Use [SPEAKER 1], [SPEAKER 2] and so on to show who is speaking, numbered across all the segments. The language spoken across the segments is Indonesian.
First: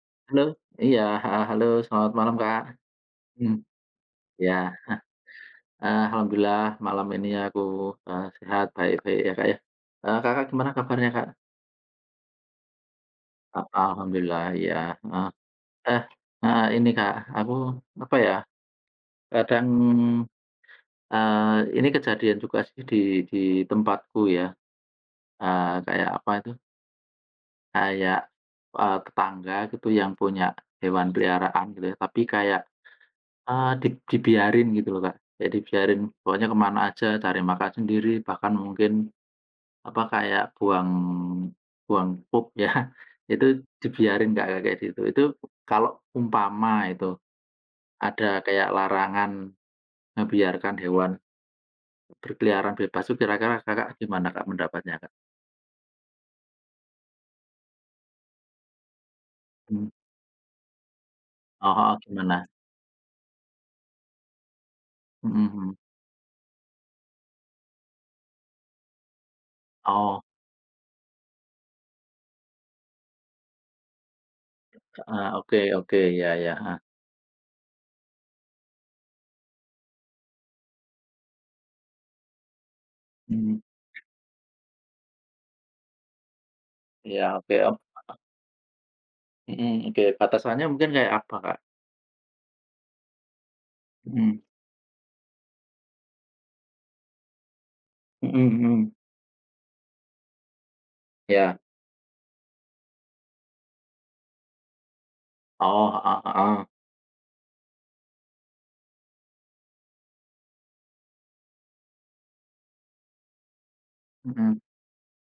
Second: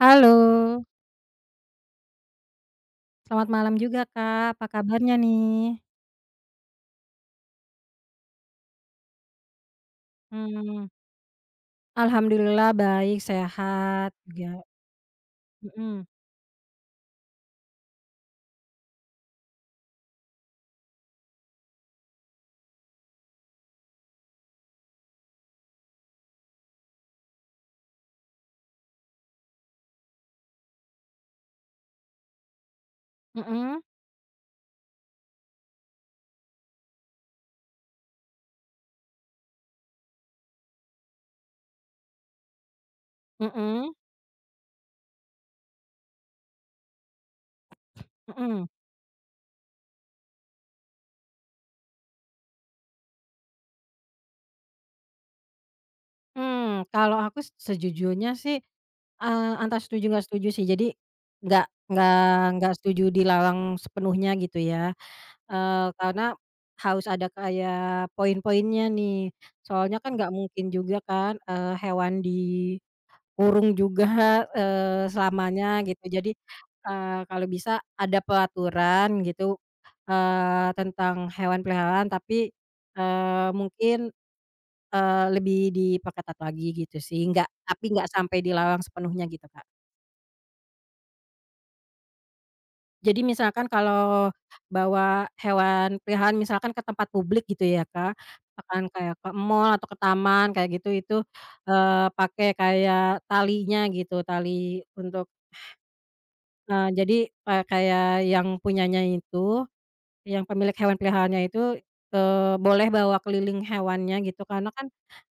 [SPEAKER 1] Halo,
[SPEAKER 2] Halo, iya, heeh, halo selamat malam Kak.
[SPEAKER 1] selamat
[SPEAKER 2] Mhm,
[SPEAKER 1] malam juga Kak,
[SPEAKER 2] iya,
[SPEAKER 1] apa
[SPEAKER 2] ah,
[SPEAKER 1] kabarnya nih?
[SPEAKER 2] alhamdulillah malam ini aku, sehat baik-baik ya Kak ya. Kakak gimana
[SPEAKER 1] Mmm,
[SPEAKER 2] kabarnya Kak?
[SPEAKER 1] Alhamdulillah baik,
[SPEAKER 2] A
[SPEAKER 1] sehat
[SPEAKER 2] Alhamdulillah
[SPEAKER 1] juga,
[SPEAKER 2] ya. Heeh. Eh,
[SPEAKER 1] mhm,
[SPEAKER 2] heeh, ini Kak, aku apa ya, kadang, ini kejadian juga sih di tempatku ya, kayak apa itu, kayak, tetangga gitu yang punya hewan peliharaan gitu ya, tapi kayak Ah,
[SPEAKER 1] mhm
[SPEAKER 2] di dibiarin gitu loh, Kak. Ya dibiarin, pokoknya kemana aja cari makan sendiri, bahkan mungkin, apa, kayak buang buang pup ya, itu
[SPEAKER 1] mhm
[SPEAKER 2] dibiarin, Kak, kayak gitu. Itu kalau umpama itu ada
[SPEAKER 1] mhm,
[SPEAKER 2] kayak larangan ngebiarkan hewan berkeliaran bebas itu kira-kira Kakak gimana, Kak, mendapatnya Kak?
[SPEAKER 1] mmm, kalau aku sejujurnya sih, antara
[SPEAKER 2] Mmm,
[SPEAKER 1] setuju nggak setuju sih, jadi nggak
[SPEAKER 2] oh heeh,
[SPEAKER 1] nggak
[SPEAKER 2] gimana?
[SPEAKER 1] nggak setuju dilarang sepenuhnya gitu ya,
[SPEAKER 2] Mhm mhm.
[SPEAKER 1] eee, karena harus ada kayak poin-poinnya nih, soalnya kan
[SPEAKER 2] Oh,
[SPEAKER 1] nggak mungkin juga kan, hewan di kurung juga,
[SPEAKER 2] heeh, oke
[SPEAKER 1] selamanya
[SPEAKER 2] oke,
[SPEAKER 1] gitu.
[SPEAKER 2] ya
[SPEAKER 1] Jadi,
[SPEAKER 2] ya heeh.
[SPEAKER 1] kalau bisa ada peraturan gitu, tentang hewan peliharaan tapi, eee,
[SPEAKER 2] Mmm,
[SPEAKER 1] mungkin, lebih diperketat lagi gitu
[SPEAKER 2] iya,
[SPEAKER 1] sih, nggak
[SPEAKER 2] oke,
[SPEAKER 1] tapi nggak sampai dilarang sepenuhnya gitu, Kak.
[SPEAKER 2] mhm, oke, batasannya mungkin kayak apa, Kak?
[SPEAKER 1] Jadi misalkan kalau
[SPEAKER 2] Mhm,
[SPEAKER 1] bawa hewan peliharaan misalkan ke tempat publik gitu ya, Kak,
[SPEAKER 2] mhm
[SPEAKER 1] misalkan
[SPEAKER 2] mhm.
[SPEAKER 1] kayak ke mall atau ke taman kayak gitu, itu,
[SPEAKER 2] Iya.
[SPEAKER 1] pakai kayak talinya gitu, tali untuk
[SPEAKER 2] Oh, heeh heeh.
[SPEAKER 1] Jadi, kayak yang punyanya itu, yang pemilik hewan peliharaannya itu, boleh bawa keliling hewannya gitu
[SPEAKER 2] Mhm,
[SPEAKER 1] karena kan,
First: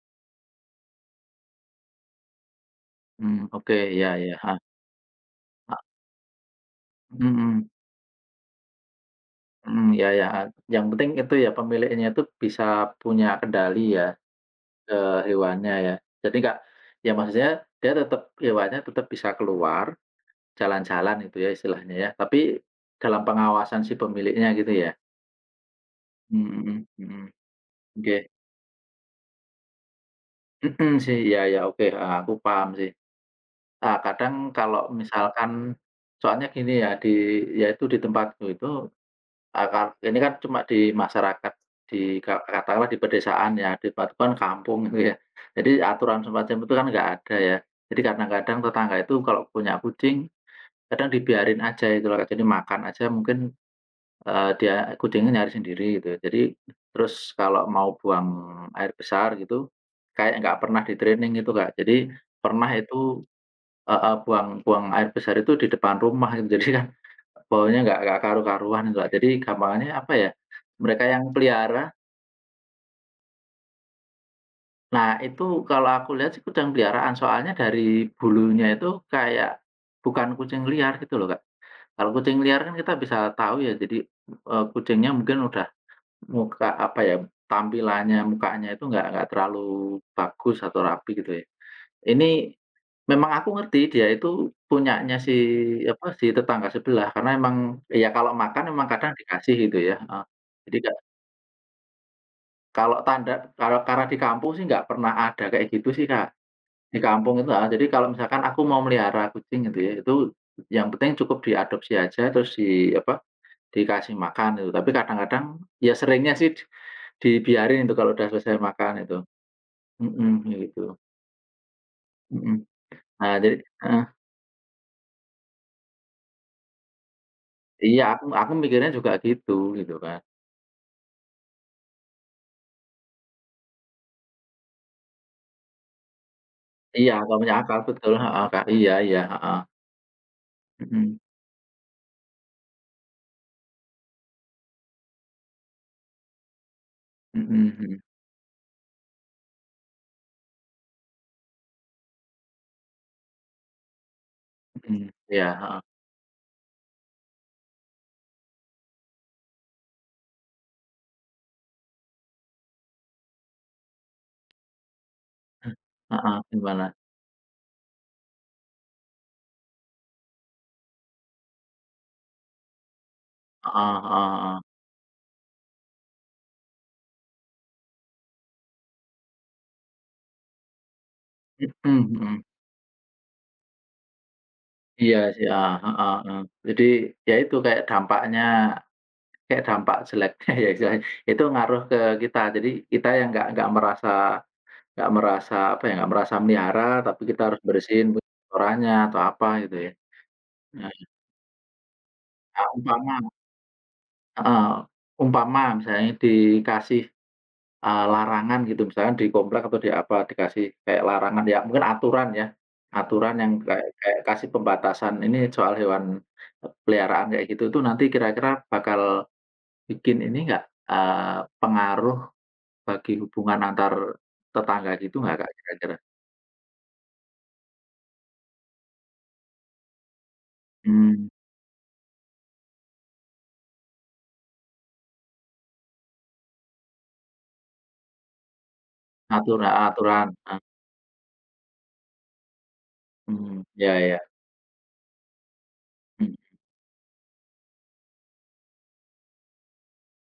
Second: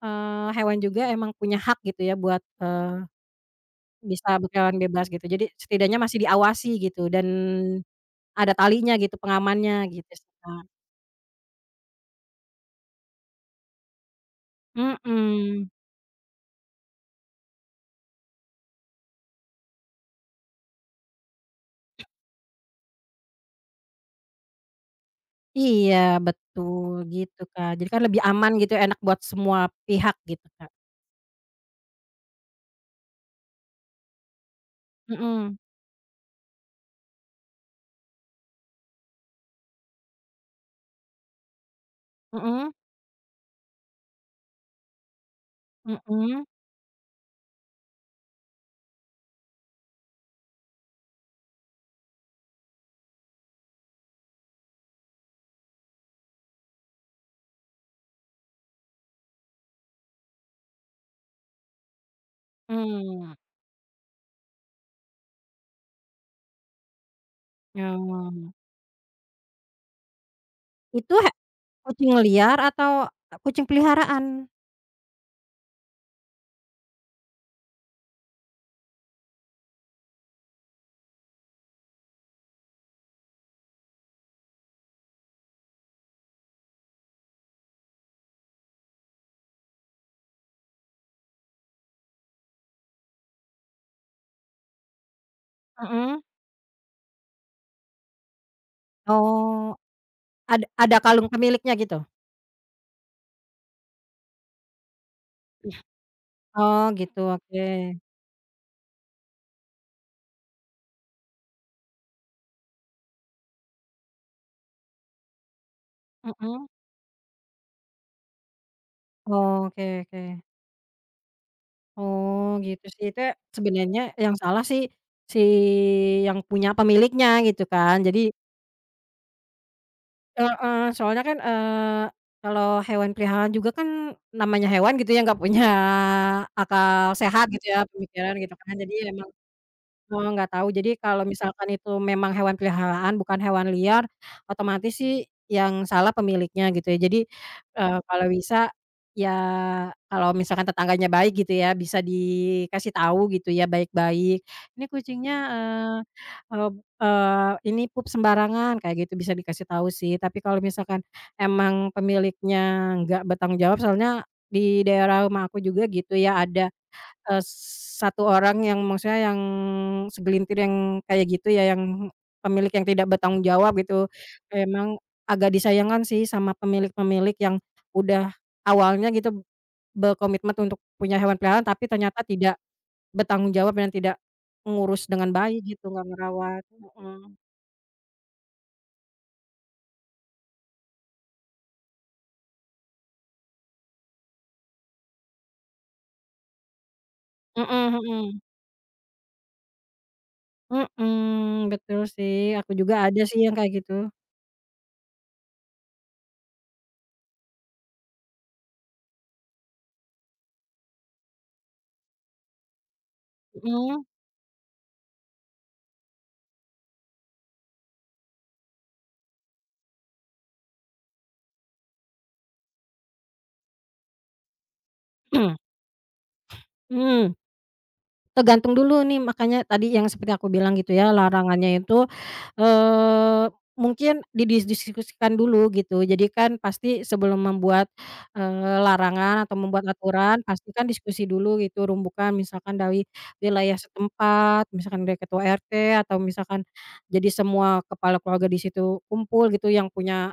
[SPEAKER 1] hewan juga emang punya hak gitu ya buat,
[SPEAKER 2] mmm, oke, iya iya,
[SPEAKER 1] bisa
[SPEAKER 2] heeh,
[SPEAKER 1] berkeliaran bebas gitu. Jadi
[SPEAKER 2] heeh,
[SPEAKER 1] setidaknya masih diawasi gitu dan
[SPEAKER 2] mhm,
[SPEAKER 1] ada talinya gitu, pengamannya
[SPEAKER 2] mhm, iya
[SPEAKER 1] gitu
[SPEAKER 2] iya,
[SPEAKER 1] sih,
[SPEAKER 2] heeh.
[SPEAKER 1] Kak.
[SPEAKER 2] Yang penting itu ya pemiliknya itu bisa punya kendali ya, ke
[SPEAKER 1] Mhm.
[SPEAKER 2] hewannya ya. Jadi nggak, ya maksudnya dia tetap, hewannya tetap bisa keluar, jalan-jalan gitu ya istilahnya ya, tapi dalam pengawasan si pemiliknya gitu ya?
[SPEAKER 1] Iya,
[SPEAKER 2] Mmm, mhm
[SPEAKER 1] betul
[SPEAKER 2] mhm,
[SPEAKER 1] gitu, Kak. Jadi kan
[SPEAKER 2] oke.
[SPEAKER 1] lebih aman gitu, enak buat semua pihak gitu, Kak.
[SPEAKER 2] Mhm, sih, iya iya, oke, heeh, aku paham sih. Kadang kalau
[SPEAKER 1] Mhm.
[SPEAKER 2] misalkan soalnya gini ya, ya itu di tempatku itu akar ini kan cuma di masyarakat, di ka
[SPEAKER 1] Mhm.
[SPEAKER 2] katakanlah di pedesaan ya, di batuan kampung gitu ya. Jadi aturan
[SPEAKER 1] Mhm.
[SPEAKER 2] semacam itu kan nggak ada ya. Jadi kadang-kadang tetangga itu kalau punya kucing, kadang dibiarin aja gitu loh. Jadi makan aja mungkin, dia kucingnya nyari sendiri gitu. Jadi terus kalau mau buang air besar gitu, kayak nggak pernah di-training gitu, Kak. Jadi pernah itu
[SPEAKER 1] Mmm.
[SPEAKER 2] heeh, buang buang air besar itu di depan rumah gitu. Jadi kan baunya nggak
[SPEAKER 1] Oh.
[SPEAKER 2] karu-karuan, Mbak. Jadi gampangannya apa ya, mereka
[SPEAKER 1] Itu
[SPEAKER 2] yang pelihara.
[SPEAKER 1] kucing liar atau kucing peliharaan?
[SPEAKER 2] Nah, itu kalau aku lihat sih kucing peliharaan, soalnya dari bulunya itu kayak bukan kucing liar gitu loh, Kak. Kalau kucing liar kan kita bisa tahu ya, jadi, kucingnya mungkin udah muka apa ya, tampilannya, mukanya itu nggak terlalu bagus atau rapi gitu ya. Ini memang aku ngerti dia itu punyanya si apa,
[SPEAKER 1] Mhm.
[SPEAKER 2] si tetangga sebelah, karena emang ya kalau makan emang kadang dikasih
[SPEAKER 1] Oh,
[SPEAKER 2] gitu ya, heeh. Jadi ka
[SPEAKER 1] ada kalung pemiliknya gitu?
[SPEAKER 2] Kalau tanda kalau karena di kampung sih nggak pernah ada kayak
[SPEAKER 1] Iya.
[SPEAKER 2] gitu sih, Kak.
[SPEAKER 1] Oh,
[SPEAKER 2] Di
[SPEAKER 1] gitu,
[SPEAKER 2] kampung itu
[SPEAKER 1] oke.
[SPEAKER 2] heeh, jadi kalau misalkan aku mau melihara kucing gitu ya, itu yang penting cukup diadopsi aja terus di apa, dikasih makan itu. Tapi kadang-kadang ya seringnya sih
[SPEAKER 1] Mhm.
[SPEAKER 2] dibiarin itu kalau udah selesai makan itu.
[SPEAKER 1] Oke, oke.
[SPEAKER 2] Mhm, kayak gitu.
[SPEAKER 1] Oh,
[SPEAKER 2] Mhm.
[SPEAKER 1] gitu sih. Itu
[SPEAKER 2] Nah jadi
[SPEAKER 1] sebenarnya
[SPEAKER 2] heeh,
[SPEAKER 1] yang salah sih, si yang punya pemiliknya gitu kan.
[SPEAKER 2] iya
[SPEAKER 1] Jadi
[SPEAKER 2] aku mikirnya juga gitu, gitu kan.
[SPEAKER 1] heeh, soalnya kan, kalau hewan peliharaan juga kan namanya hewan gitu ya, nggak punya
[SPEAKER 2] Iya,
[SPEAKER 1] akal
[SPEAKER 2] nggak
[SPEAKER 1] sehat
[SPEAKER 2] punya
[SPEAKER 1] gitu
[SPEAKER 2] akal,
[SPEAKER 1] ya,
[SPEAKER 2] betul,
[SPEAKER 1] pemikiran
[SPEAKER 2] heeh,
[SPEAKER 1] gitu
[SPEAKER 2] Kak.
[SPEAKER 1] kan.
[SPEAKER 2] Iya
[SPEAKER 1] Jadi
[SPEAKER 2] iya,
[SPEAKER 1] emang
[SPEAKER 2] heeh.
[SPEAKER 1] oh, nggak tahu. Jadi
[SPEAKER 2] Mhm,
[SPEAKER 1] kalau misalkan itu memang hewan peliharaan, bukan hewan liar, otomatis sih yang salah pemiliknya gitu ya. Jadi,
[SPEAKER 2] mhm mhm
[SPEAKER 1] kalau bisa ya kalau misalkan tetangganya baik gitu ya, bisa dikasih tahu gitu ya baik-baik, "Ini
[SPEAKER 2] mhm.
[SPEAKER 1] kucingnya,
[SPEAKER 2] Iya, heeh.
[SPEAKER 1] eee eee eee, ini pup sembarangan," kayak gitu bisa dikasih tahu sih. Tapi kalau misalkan emang pemiliknya nggak bertanggung jawab soalnya di daerah rumah aku juga gitu
[SPEAKER 2] Heeh,
[SPEAKER 1] ya ada
[SPEAKER 2] gimana?
[SPEAKER 1] Eee, satu orang yang maksudnya yang segelintir yang kayak gitu ya, yang pemilik yang tidak bertanggung jawab
[SPEAKER 2] Heeh
[SPEAKER 1] gitu,
[SPEAKER 2] heeh heeh.
[SPEAKER 1] memang agak disayangkan sih sama pemilik-pemilik yang udah awalnya gitu berkomitmen untuk punya hewan peliharaan, tapi
[SPEAKER 2] Mhm
[SPEAKER 1] ternyata
[SPEAKER 2] mhm.
[SPEAKER 1] tidak bertanggung jawab dan tidak mengurus
[SPEAKER 2] Iya
[SPEAKER 1] dengan
[SPEAKER 2] sih,
[SPEAKER 1] baik
[SPEAKER 2] heeh
[SPEAKER 1] gitu, nggak
[SPEAKER 2] heeh heeh.
[SPEAKER 1] ngerawat,
[SPEAKER 2] Jadi,
[SPEAKER 1] mhm.
[SPEAKER 2] ya itu kayak dampaknya, kayak dampak jeleknya ya istilahnya, itu ngaruh ke kita. Jadi kita yang nggak merasa, nggak merasa apa ya, nggak merasa melihara, tapi kita harus
[SPEAKER 1] Mhm,
[SPEAKER 2] bersihin
[SPEAKER 1] mhm.
[SPEAKER 2] kotorannya atau apa gitu ya. Nah,
[SPEAKER 1] Mhm, betul sih, aku juga ada
[SPEAKER 2] umpama
[SPEAKER 1] sih yang kayak gitu.
[SPEAKER 2] heeh, umpama misalnya dikasih larangan gitu misalkan di komplek atau di apa, dikasih kayak larangan ya mungkin aturan ya, aturan yang kayak
[SPEAKER 1] Mhm.
[SPEAKER 2] kayak kasih pembatasan ini soal hewan peliharaan kayak gitu tuh nanti kira-kira bakal bikin ini nggak, pengaruh bagi hubungan antar tetangga gitu nggak Kak
[SPEAKER 1] Mhm.
[SPEAKER 2] kira-kira?
[SPEAKER 1] Tergantung dulu nih, makanya tadi yang seperti aku bilang gitu ya,
[SPEAKER 2] Mmm,
[SPEAKER 1] larangannya itu, eee, mungkin didiskusikan dulu gitu. Jadi kan pasti sebelum membuat, larangan atau
[SPEAKER 2] heeh,
[SPEAKER 1] membuat
[SPEAKER 2] aturan,
[SPEAKER 1] aturan,
[SPEAKER 2] heeh,
[SPEAKER 1] pasti kan diskusi dulu gitu, rumbukan misalkan dari
[SPEAKER 2] mhm,
[SPEAKER 1] wilayah
[SPEAKER 2] iya iya,
[SPEAKER 1] setempat, misalkan dari ketua RT atau
[SPEAKER 2] mhm
[SPEAKER 1] misalkan jadi semua kepala keluarga di situ kumpul gitu, yang punya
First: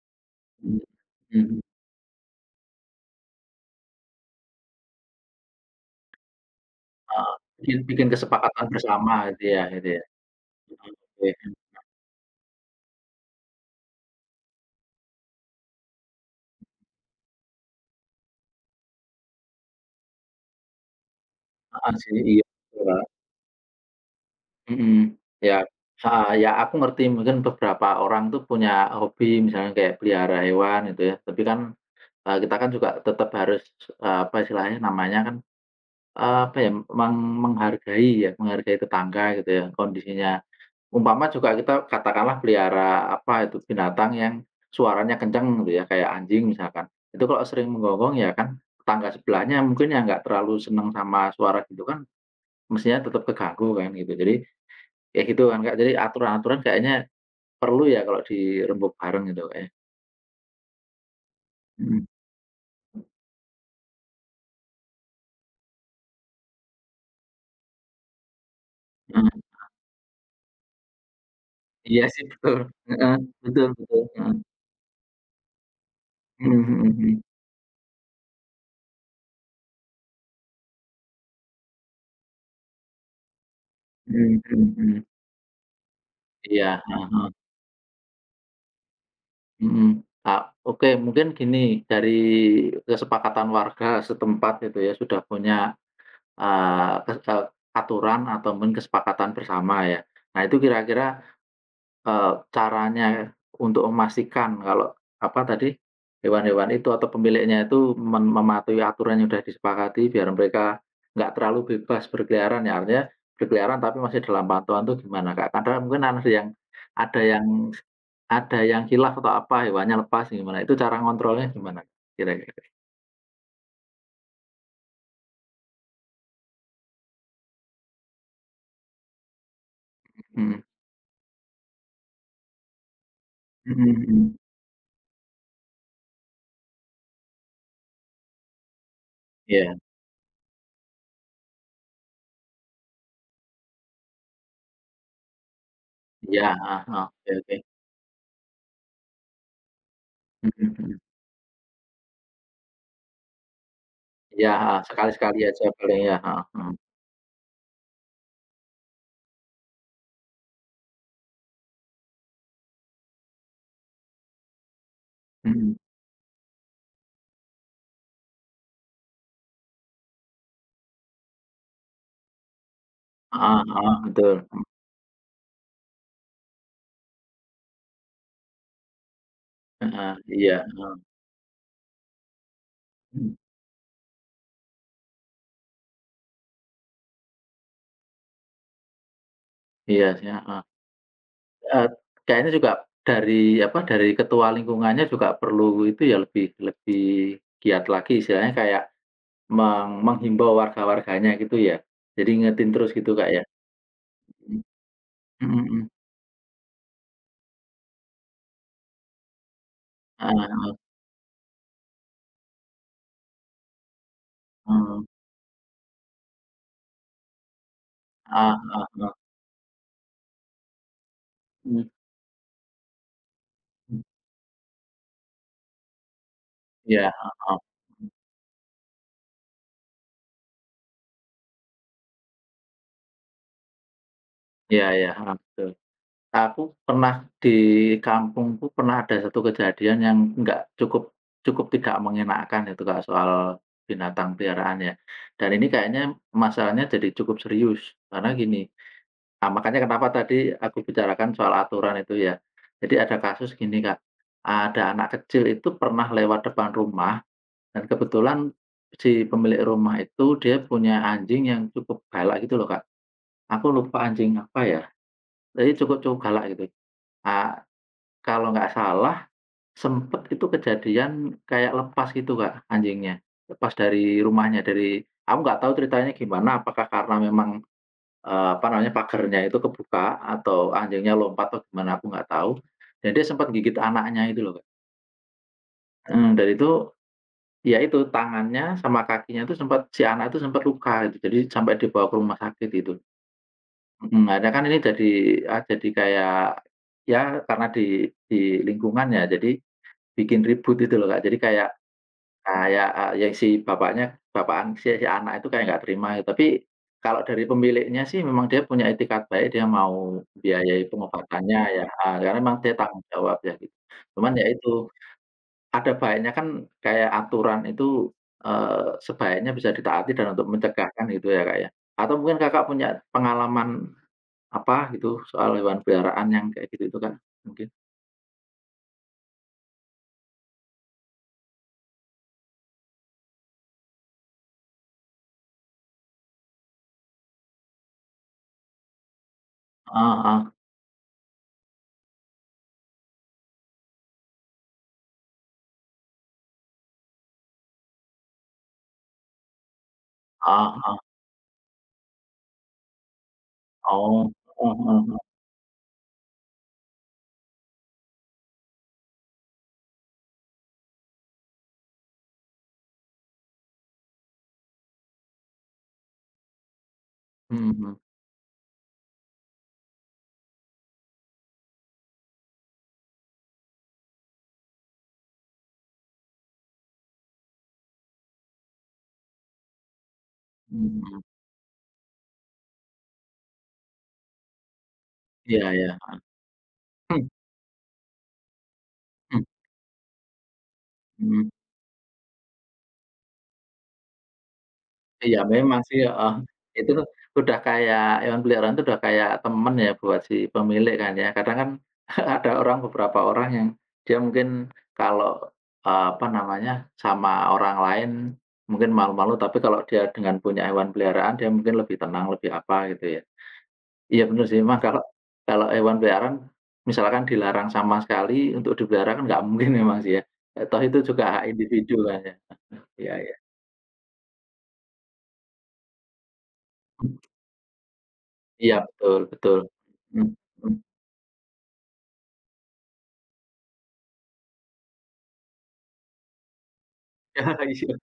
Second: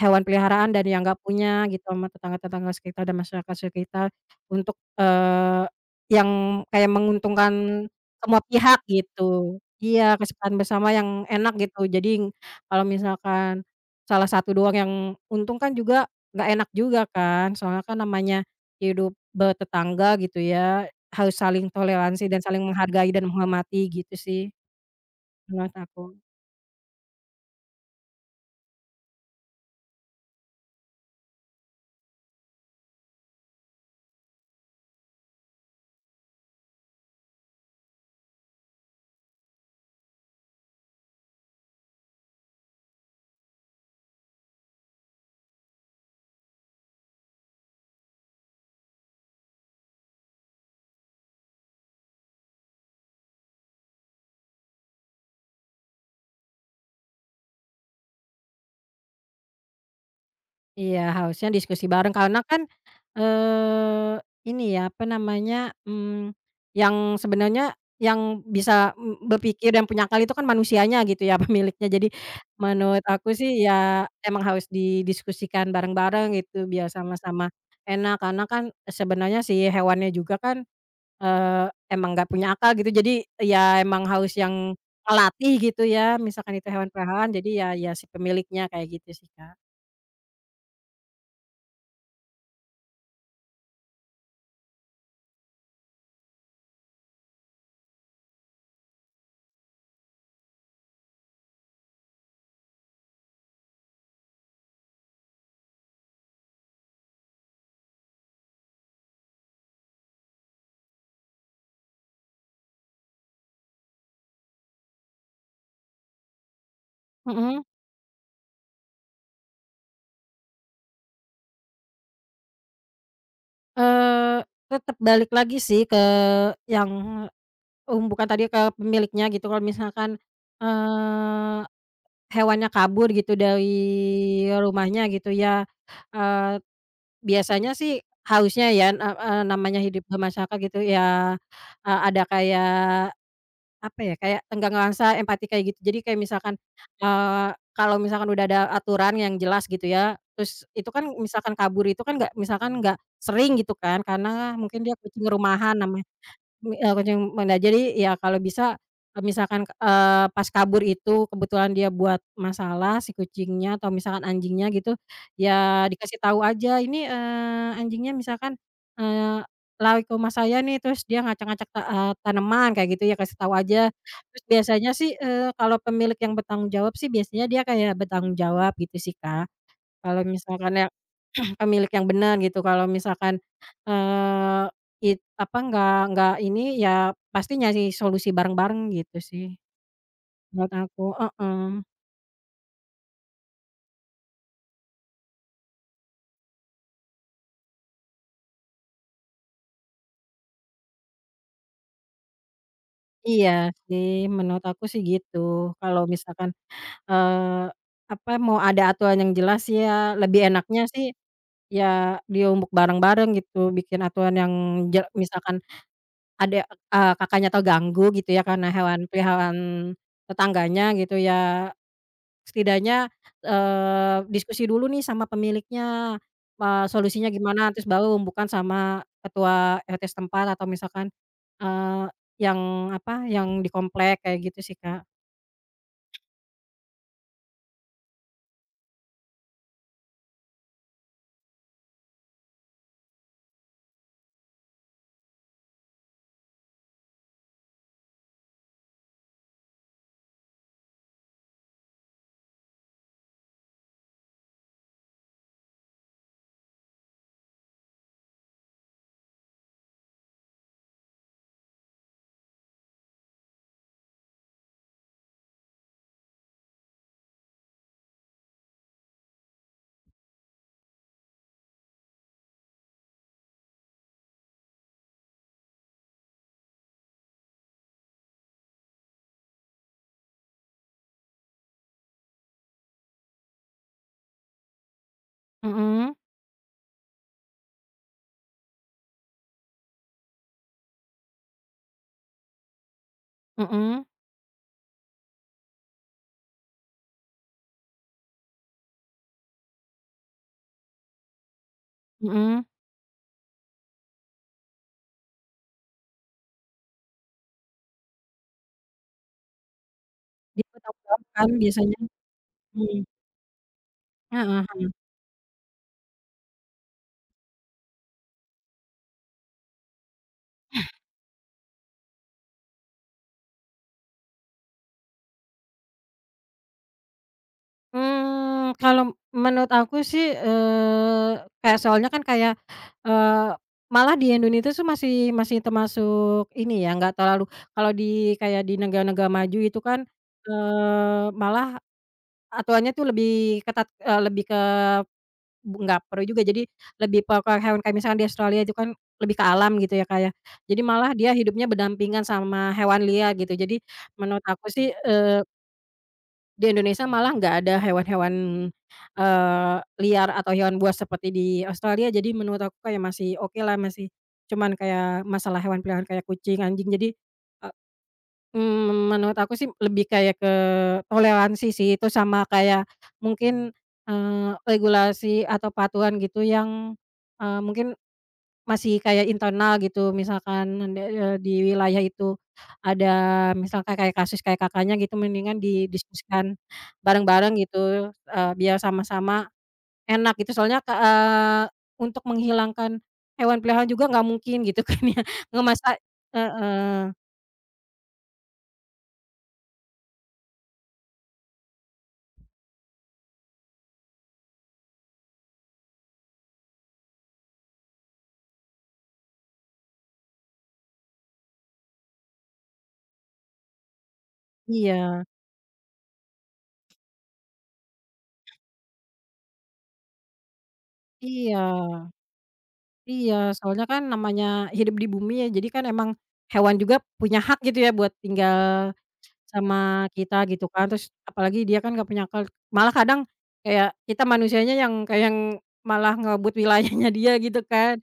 [SPEAKER 1] hewan peliharaan
[SPEAKER 2] mhm,
[SPEAKER 1] dan yang nggak
[SPEAKER 2] mhm,
[SPEAKER 1] punya gitu sama tetangga-tetangga sekitar dan masyarakat sekitar untuk, yang kayak
[SPEAKER 2] heeh, bikin
[SPEAKER 1] menguntungkan
[SPEAKER 2] bikin
[SPEAKER 1] semua
[SPEAKER 2] kesepakatan
[SPEAKER 1] pihak
[SPEAKER 2] bersama
[SPEAKER 1] gitu.
[SPEAKER 2] gitu ya,
[SPEAKER 1] Iya, kesepakatan bersama yang
[SPEAKER 2] oke,
[SPEAKER 1] enak gitu. Jadi kalau misalkan salah satu doang yang untung kan juga nggak enak juga kan, soalnya kan namanya hidup bertetangga gitu ya, harus saling
[SPEAKER 2] heeh, sih,
[SPEAKER 1] toleransi dan
[SPEAKER 2] iya,
[SPEAKER 1] saling
[SPEAKER 2] betul.
[SPEAKER 1] menghargai dan menghormati gitu sih
[SPEAKER 2] Mhm, ya
[SPEAKER 1] menurut aku.
[SPEAKER 2] heeh, ya aku ngerti mungkin beberapa orang tuh punya hobi misalnya kayak pelihara hewan gitu ya, tapi kan, kita kan juga tetap harus, apa istilahnya namanya kan, apa ya, meng menghargai ya, menghargai tetangga gitu ya kondisinya. Umpama juga kita katakanlah pelihara apa itu, binatang yang suaranya kenceng gitu ya, kayak anjing misalkan. Itu kalau sering menggonggong ya kan tetangga sebelahnya mungkin yang nggak terlalu seneng sama suara gitu kan, mestinya tetap keganggu kan gitu. Jadi, kayak gitu kan, Kak, jadi aturan-aturan kayaknya perlu ya kalau dirembuk bareng gitu, Kak, ya.
[SPEAKER 1] Iya, harusnya diskusi
[SPEAKER 2] Mhm,
[SPEAKER 1] bareng karena kan, eee, ini ya, apa namanya, yang sebenarnya yang bisa,
[SPEAKER 2] heeh.
[SPEAKER 1] berpikir dan punya akal itu kan manusianya gitu ya, pemiliknya.
[SPEAKER 2] Iya
[SPEAKER 1] Jadi
[SPEAKER 2] sih betul,
[SPEAKER 1] menurut
[SPEAKER 2] heeh,
[SPEAKER 1] aku sih
[SPEAKER 2] betul betul,
[SPEAKER 1] ya
[SPEAKER 2] heeh.
[SPEAKER 1] emang harus didiskusikan bareng-bareng
[SPEAKER 2] Mhm
[SPEAKER 1] gitu
[SPEAKER 2] mhm
[SPEAKER 1] biar
[SPEAKER 2] mhm.
[SPEAKER 1] sama-sama enak, karena kan sebenarnya si hewannya juga kan, eee, emang nggak punya akal gitu. Jadi ya emang
[SPEAKER 2] Mhm
[SPEAKER 1] harus
[SPEAKER 2] mhm
[SPEAKER 1] yang
[SPEAKER 2] mhm.
[SPEAKER 1] ngelatih gitu ya, misalkan itu
[SPEAKER 2] Iya,
[SPEAKER 1] hewan
[SPEAKER 2] heeh
[SPEAKER 1] peliharaan
[SPEAKER 2] heeh,
[SPEAKER 1] jadi ya si pemiliknya, kayak gitu sih, Kak.
[SPEAKER 2] mhm. Ah, oke mungkin gini, dari kesepakatan warga setempat gitu ya sudah punya, eee, kes eee, aturan atau mungkin kesepakatan bersama ya. Nah itu kira-kira Eee, caranya untuk memastikan kalau, apa tadi, hewan-hewan itu atau pemiliknya itu mematuhi aturan yang sudah disepakati biar mereka nggak terlalu bebas berkeliaran ya, artinya berkeliaran tapi masih dalam pantauan tuh gimana, Kak? Kadang mungkin ada yang
[SPEAKER 1] Mhm.
[SPEAKER 2] ada yang khilaf atau apa, hewannya lepas gimana, itu cara ngontrolnya gimana kira-kira?
[SPEAKER 1] Eee, tetep balik lagi sih ke yang, bukan tadi ke pemiliknya gitu kalau misalkan,
[SPEAKER 2] Mhm,
[SPEAKER 1] eee, hewannya kabur gitu
[SPEAKER 2] mhm
[SPEAKER 1] dari
[SPEAKER 2] mhm.
[SPEAKER 1] rumahnya gitu ya, eee, biasanya sih harusnya ya,
[SPEAKER 2] Iya
[SPEAKER 1] namanya hidup bermasyarakat gitu ya, ada kayak apa ya, kayak enggak ngerasa empati kayak gitu. Jadi kayak
[SPEAKER 2] iya,
[SPEAKER 1] misalkan,
[SPEAKER 2] heeh heeh, oke oke.
[SPEAKER 1] kalau misalkan udah ada aturan yang jelas gitu ya,
[SPEAKER 2] Mhm
[SPEAKER 1] terus itu
[SPEAKER 2] mhm.
[SPEAKER 1] kan misalkan kabur itu kan nggak misalkan nggak sering gitu kan,
[SPEAKER 2] Iya,
[SPEAKER 1] karena
[SPEAKER 2] heeh,
[SPEAKER 1] mungkin dia kucing
[SPEAKER 2] sekali-sekali aja
[SPEAKER 1] rumahan
[SPEAKER 2] paling
[SPEAKER 1] namanya
[SPEAKER 2] ya, heeh heeh.
[SPEAKER 1] Kucing menda. Jadi ya kalau bisa, misalkan, pas kabur itu kebetulan dia buat masalah si kucingnya atau misalkan anjingnya gitu,
[SPEAKER 2] Mhm.
[SPEAKER 1] ya dikasih tahu aja, "Ini, anjingnya misalkan, eee, lari ke rumah saya nih, terus dia ngacak-ngacak tanaman," kayak gitu ya, kasih tahu
[SPEAKER 2] Heeh
[SPEAKER 1] aja.
[SPEAKER 2] heeh, betul.
[SPEAKER 1] Terus biasanya sih, kalau pemilik yang bertanggung jawab sih biasanya dia kayak bertanggung jawab gitu sih, Kak.
[SPEAKER 2] Heeh,
[SPEAKER 1] Kalau
[SPEAKER 2] iya,
[SPEAKER 1] misalkan ya pemilik yang benar gitu, kalau
[SPEAKER 2] mhm,
[SPEAKER 1] misalkan, eee, apa, nggak ini, ya pasti nyari solusi bareng-bareng gitu sih
[SPEAKER 2] iya sih, heeh.
[SPEAKER 1] menurut aku heeh.
[SPEAKER 2] Eee, kayaknya juga dari, apa, dari ketua lingkungannya juga perlu itu ya lebih lebih giat lagi istilahnya kayak menghimbau warga-warganya gitu ya. Jadi ingetin terus gitu Kak ya?
[SPEAKER 1] Iya sih,
[SPEAKER 2] Mhm,
[SPEAKER 1] menurut aku sih gitu.
[SPEAKER 2] mhm mhm,
[SPEAKER 1] Kalau misalkan, eee, apa, mau ada aturan yang jelas sih ya lebih
[SPEAKER 2] heeh,
[SPEAKER 1] enaknya sih ya diombak bareng-bareng gitu, bikin aturan yang
[SPEAKER 2] mmm,
[SPEAKER 1] misalkan ada, Kakaknya atau ganggu gitu ya
[SPEAKER 2] heeh
[SPEAKER 1] karena
[SPEAKER 2] heeh
[SPEAKER 1] hewan
[SPEAKER 2] heeh,
[SPEAKER 1] peliharaan tetangganya gitu ya
[SPEAKER 2] mhm
[SPEAKER 1] setidaknya,
[SPEAKER 2] mhm,
[SPEAKER 1] diskusi dulu nih sama pemiliknya,
[SPEAKER 2] iya,
[SPEAKER 1] solusinya
[SPEAKER 2] heeh,
[SPEAKER 1] gimana, terus
[SPEAKER 2] mhm,
[SPEAKER 1] baru bukan sama ketua RT setempat atau misalkan, eee, yang apa, yang di komplek kayak gitu sih,
[SPEAKER 2] iya
[SPEAKER 1] Kak.
[SPEAKER 2] iya, heeh, betul. Aku pernah di kampungku pernah ada satu kejadian yang nggak cukup, cukup tidak mengenakan itu Kak, soal binatang peliharaan ya. Dan ini kayaknya masalahnya jadi cukup serius, karena gini, makanya kenapa tadi aku bicarakan soal aturan itu ya. Jadi ada kasus gini Kak, ada anak kecil itu pernah lewat depan rumah dan kebetulan si pemilik rumah itu dia punya anjing yang cukup galak gitu loh Kak. Aku lupa anjing apa ya, jadi cukup cukup galak gitu. Ah kalau nggak salah, sempet itu kejadian kayak lepas gitu, Kak, anjingnya. Lepas dari rumahnya, dari aku nggak tahu ceritanya gimana, apakah karena memang, apa namanya, pagernya itu kebuka atau anjingnya lompat atau gimana, aku nggak tahu. Dan dia sempat gigit anaknya itu loh, Kak.
[SPEAKER 1] Mhm,
[SPEAKER 2] Heeh, dan itu ya itu, tangannya sama kakinya itu sempat, si anak itu sempat luka gitu, jadi sampai dibawa ke rumah sakit itu.
[SPEAKER 1] mhm,
[SPEAKER 2] Mhm, akhirnya kan ini jadi, jadi kayak ya karena di lingkungan ya, jadi bikin ribut itu loh, Kak. Jadi kayak
[SPEAKER 1] mhm.
[SPEAKER 2] kayak, eee, ya si bapaknya, bapakan si si anak itu kayak nggak terima gitu. Tapi kalau dari pemiliknya sih memang dia punya itikad baik, dia mau
[SPEAKER 1] Dia
[SPEAKER 2] biayai
[SPEAKER 1] kan
[SPEAKER 2] pengobatannya ya,
[SPEAKER 1] biasanya.
[SPEAKER 2] heeh, karena memang dia
[SPEAKER 1] Mhm.
[SPEAKER 2] tanggung jawab ya gitu. Cuman ya
[SPEAKER 1] Heeh,
[SPEAKER 2] itu,
[SPEAKER 1] heeh.
[SPEAKER 2] ada baiknya kan kayak aturan itu, eee, sebaiknya bisa ditaati dan untuk mencegahkan gitu ya, Kak, ya. Atau mungkin Kakak punya pengalaman apa gitu soal hewan peliharaan yang kayak gitu itu, Kak, mungkin?
[SPEAKER 1] Kalau menurut aku sih, kayak soalnya kan kayak, eee, malah di Indonesia tuh masih masih termasuk ini ya, nggak terlalu kalau di kayak di negara-negara maju itu kan,
[SPEAKER 2] Heeh heeh,
[SPEAKER 1] malah aturannya tuh lebih ketat, lebih ke nggak perlu juga, jadi lebih pokok hewan kayak misalkan di Australia itu kan lebih ke alam gitu ya, Kak, ya.
[SPEAKER 2] heeh
[SPEAKER 1] Jadi
[SPEAKER 2] heeh.
[SPEAKER 1] malah dia hidupnya berdampingan sama hewan liar gitu. Jadi
[SPEAKER 2] Oh,
[SPEAKER 1] menurut aku
[SPEAKER 2] heeh
[SPEAKER 1] sih,
[SPEAKER 2] heeh.
[SPEAKER 1] di Indonesia malah nggak ada hewan-hewan, liar atau hewan buas seperti di Australia, jadi menurut aku kayak masih okelah, masih cuman kayak masalah hewan peliharaan kayak kucing, anjing, jadi, e
[SPEAKER 2] Mhm
[SPEAKER 1] menurut aku sih lebih kayak ke toleransi sih, itu sama kayak mungkin, regulasi atau peraturan gitu yang, mungkin masih kayak internal gitu misalkan,
[SPEAKER 2] mhm mhm.
[SPEAKER 1] di wilayah itu ada misalkan kayak kasus kayak Kakaknya gitu mendingan
[SPEAKER 2] Iya iya.
[SPEAKER 1] didiskusikan
[SPEAKER 2] Mhm.
[SPEAKER 1] bareng-bareng gitu, biar sama-sama enak gitu soalnya
[SPEAKER 2] Mhm.
[SPEAKER 1] untuk menghilangkan hewan peliharaan juga nggak mungkin gitu kan ya,
[SPEAKER 2] Iya memang
[SPEAKER 1] ngemasa
[SPEAKER 2] sih, heeh. Itu tuh
[SPEAKER 1] heeh,
[SPEAKER 2] udah kayak hewan peliharaan itu udah kayak temen ya buat si pemilik kan ya. Kadang kan ada orang beberapa orang yang dia mungkin kalau, apa namanya, sama orang lain mungkin malu-malu, tapi kalau dia dengan punya hewan peliharaan dia mungkin lebih tenang, lebih apa gitu ya. Iya bener sih, emang kalau
[SPEAKER 1] iya
[SPEAKER 2] kalau hewan peliharaan misalkan dilarang sama sekali untuk dipelihara kan nggak mungkin memang sih ya, toh itu juga hak individu
[SPEAKER 1] iya
[SPEAKER 2] kan ya. Iya
[SPEAKER 1] iya
[SPEAKER 2] iya.
[SPEAKER 1] soalnya kan namanya hidup di bumi ya jadi kan emang hewan juga punya hak gitu ya buat tinggal
[SPEAKER 2] Iya betul betul.
[SPEAKER 1] sama
[SPEAKER 2] Mhm
[SPEAKER 1] kita gitu
[SPEAKER 2] mhm.
[SPEAKER 1] kan, terus apalagi dia kan nggak punya akal, malah kadang kayak kita manusianya yang kayak yang malah ngebut wilayahnya dia gitu
[SPEAKER 2] Iya
[SPEAKER 1] kan,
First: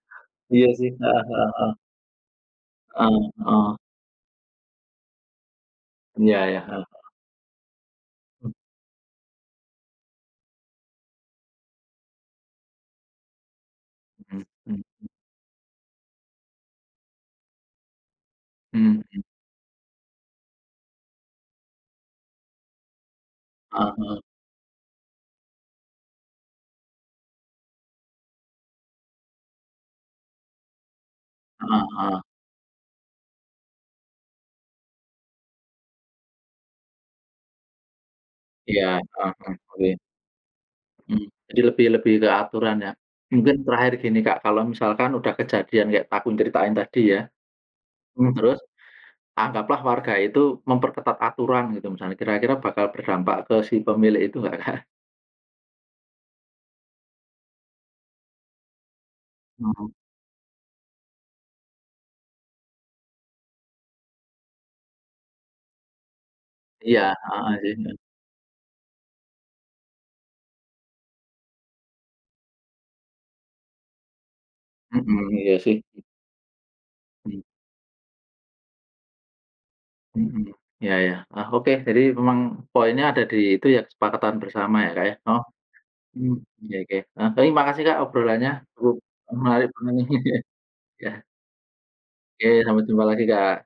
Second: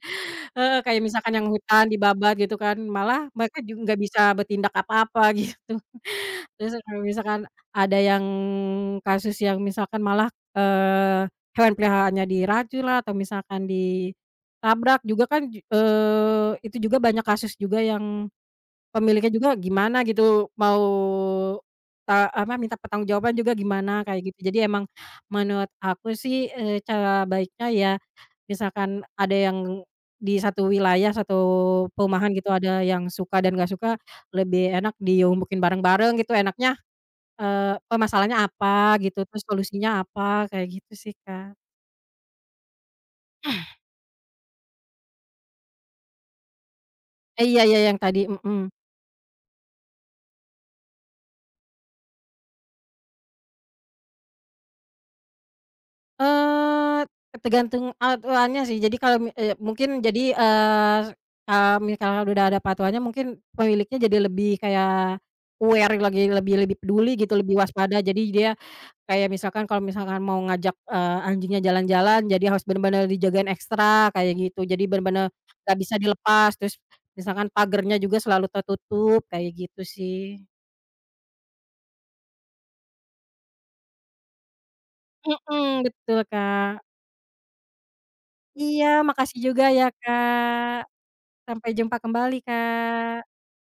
[SPEAKER 2] iya
[SPEAKER 1] heeh,
[SPEAKER 2] sih,
[SPEAKER 1] kayak
[SPEAKER 2] heeh
[SPEAKER 1] misalkan yang
[SPEAKER 2] heeh,
[SPEAKER 1] hutan dibabat gitu kan,
[SPEAKER 2] heeh
[SPEAKER 1] malah mereka
[SPEAKER 2] heeh.
[SPEAKER 1] juga nggak bisa bertindak apa-apa gitu.
[SPEAKER 2] Iya iya,
[SPEAKER 1] Terus
[SPEAKER 2] heeh.
[SPEAKER 1] kalau misalkan ada yang kasus yang misalkan malah, eee, hewan peliharaannya diracun lah atau misalkan
[SPEAKER 2] Mhm mhm,
[SPEAKER 1] ditabrak juga kan itu juga banyak kasus juga yang
[SPEAKER 2] mmm,
[SPEAKER 1] pemiliknya juga gimana gitu, mau, apa, minta pertanggungjawaban juga
[SPEAKER 2] heeh
[SPEAKER 1] gimana,
[SPEAKER 2] heeh,
[SPEAKER 1] kayak gitu. Jadi emang menurut aku sih, cara baiknya ya misalkan ada yang di satu wilayah, satu
[SPEAKER 2] heeh heeh.
[SPEAKER 1] perumahan gitu, ada yang suka dan nggak suka, lebih enak diomongin bareng-bareng gitu, enaknya, permasalahannya
[SPEAKER 2] Iya,
[SPEAKER 1] apa gitu,
[SPEAKER 2] heeh
[SPEAKER 1] terus
[SPEAKER 2] heeh, oke,
[SPEAKER 1] solusinya apa, kayak gitu sih,
[SPEAKER 2] mhm.
[SPEAKER 1] Kak.
[SPEAKER 2] Jadi lebih lebih ke aturan ya. Mungkin terakhir gini Kak, kalau misalkan udah kejadian kayak aku ceritain tadi ya,
[SPEAKER 1] Eh, iya, iya yang tadi,
[SPEAKER 2] mhm, terus?
[SPEAKER 1] mhm.
[SPEAKER 2] Anggaplah warga itu memperketat aturan gitu misalnya, kira-kira bakal berdampak ke si pemilik itu nggak, Kak?
[SPEAKER 1] Eee, tergantung aturannya sih. Jadi kalau
[SPEAKER 2] Mhm.
[SPEAKER 1] mungkin jadi, eee, eee, misalkan udah ada patuannya mungkin pemiliknya jadi lebih kayak aware lagi, lebih lebih
[SPEAKER 2] Iya,
[SPEAKER 1] peduli gitu,
[SPEAKER 2] heeh
[SPEAKER 1] lebih
[SPEAKER 2] sih,
[SPEAKER 1] waspada. Jadi dia kayak misalkan kalau misalkan mau ngajak, anjingnya jalan-jalan, jadi harus bener-bener dijagain ekstra kayak gitu. Jadi
[SPEAKER 2] mhm,
[SPEAKER 1] bener-bener
[SPEAKER 2] iya sih.
[SPEAKER 1] nggak bisa dilepas, terus
[SPEAKER 2] Mhm
[SPEAKER 1] misalkan pagernya juga selalu tertutup kayak gitu
[SPEAKER 2] mhm.
[SPEAKER 1] sih.
[SPEAKER 2] Iya iya. Oke, jadi memang poinnya ada di itu ya, kesepakatan bersama ya, Kak, ya? Oh,
[SPEAKER 1] Mhm, betul
[SPEAKER 2] mmm, oke
[SPEAKER 1] Kak.
[SPEAKER 2] oke. Heeh, tapi makasih, Kak, obrolannya,
[SPEAKER 1] Iya,
[SPEAKER 2] cukup
[SPEAKER 1] makasih juga
[SPEAKER 2] menarik
[SPEAKER 1] ya
[SPEAKER 2] banget nih.
[SPEAKER 1] Kak.
[SPEAKER 2] Ya,
[SPEAKER 1] Sampai jumpa kembali,
[SPEAKER 2] oke, sampai jumpa lagi,
[SPEAKER 1] Kak.
[SPEAKER 2] Kak.